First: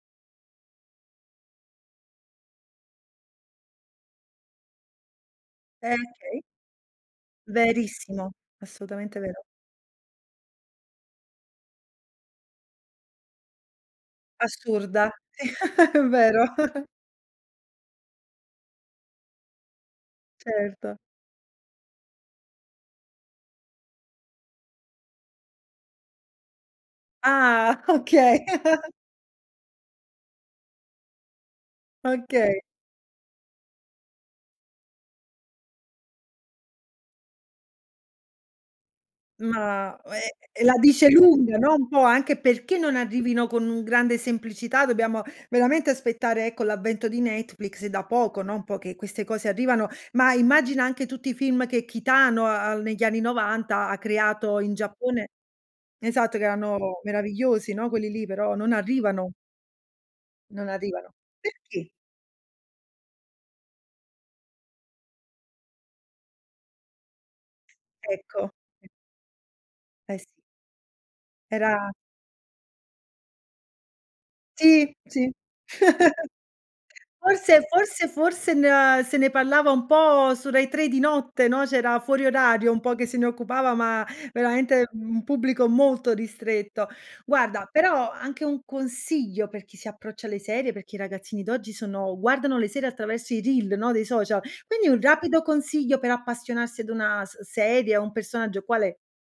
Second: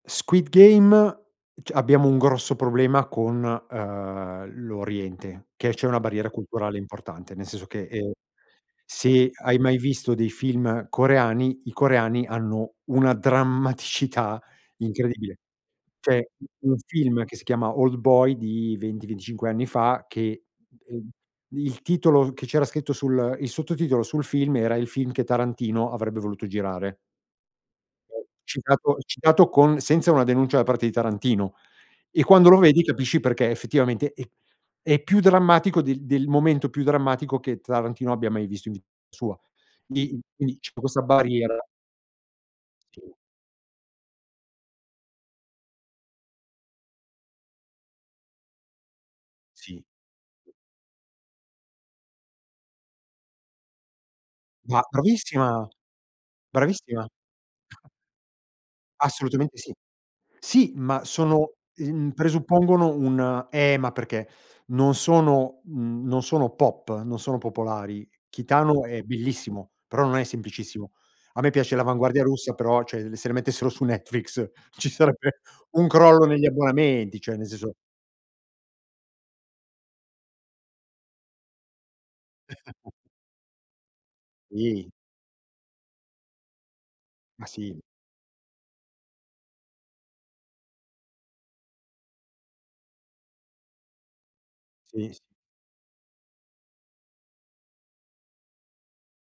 "Squid Game" c abbiamo un grosso problema con, ehm, l'Oriente, che c'è Eh una barriera okay. culturale importante, nel senso che, ehm, Verissimo, assolutamente se vero. hai mai visto dei film coreani, i coreani hanno una drammaticità Assurda, incredibile. C'è vero. un film che si chiama "Old Boy" di 20, 25 anni fa che, Certo. ehm, il titolo che c'era scritto sul il sottotitolo sul film era "il film che Tarantino avrebbe voluto girare". Ah [unintelligible] okay. citato citato con senza una denuncia da parte di Tarantino e quando lo Okay. vedi capisci perché effettivamente è è più drammatico del del momento più drammatico che Tarantino abbia mai visto in vita sua. Ma Quindi- ue quindi c'è la questa dice barriera. lunga, no, un po' anche perché non Sì. arrivino con un grande semplicità, dobbiamo veramente aspettare ecco, l'avvento di Netflix da poco, no, un po' che queste cose Sì. arrivano, ma immagina anche tutti i film che Kitano, uhm, negli anni '90 ha creato in Ma Giappone, bravissima, esatto che erano bravissima. meravigliosi, no, quelli lì, però non arrivano. Assolutamente sì. Non Sì, ma arrivano. sono, Perché? ehm, presuppongono un eh ma perché non sono, mhmm, non sono pop, non sono popolari. Ecco. Kitano è bellissimo, però non Eh è sì. semplicissimo. A me piace Era l'avanguardia russa, però cioè se mettessero su Netflix ci Sì, sì. sarebbe un crollo negli abbonamenti, cioè nel Forse, senso forse, forse, n se ne parlava un po' su Rai 3 di notte, no, c'era fuori orario, un po' che se ne occupava, ma veramente, Sì. mhmm, un pubblico molto ristretto. Ma Guarda, sì. però anche un consiglio per chi si approccia alle serie, perché i ragazzini d'oggi sono guardano le serie attraverso i reel, no, dei social, quindi un Sì, sì. rapido consiglio per appassionarsi ad una s serie, a un personaggio qual è?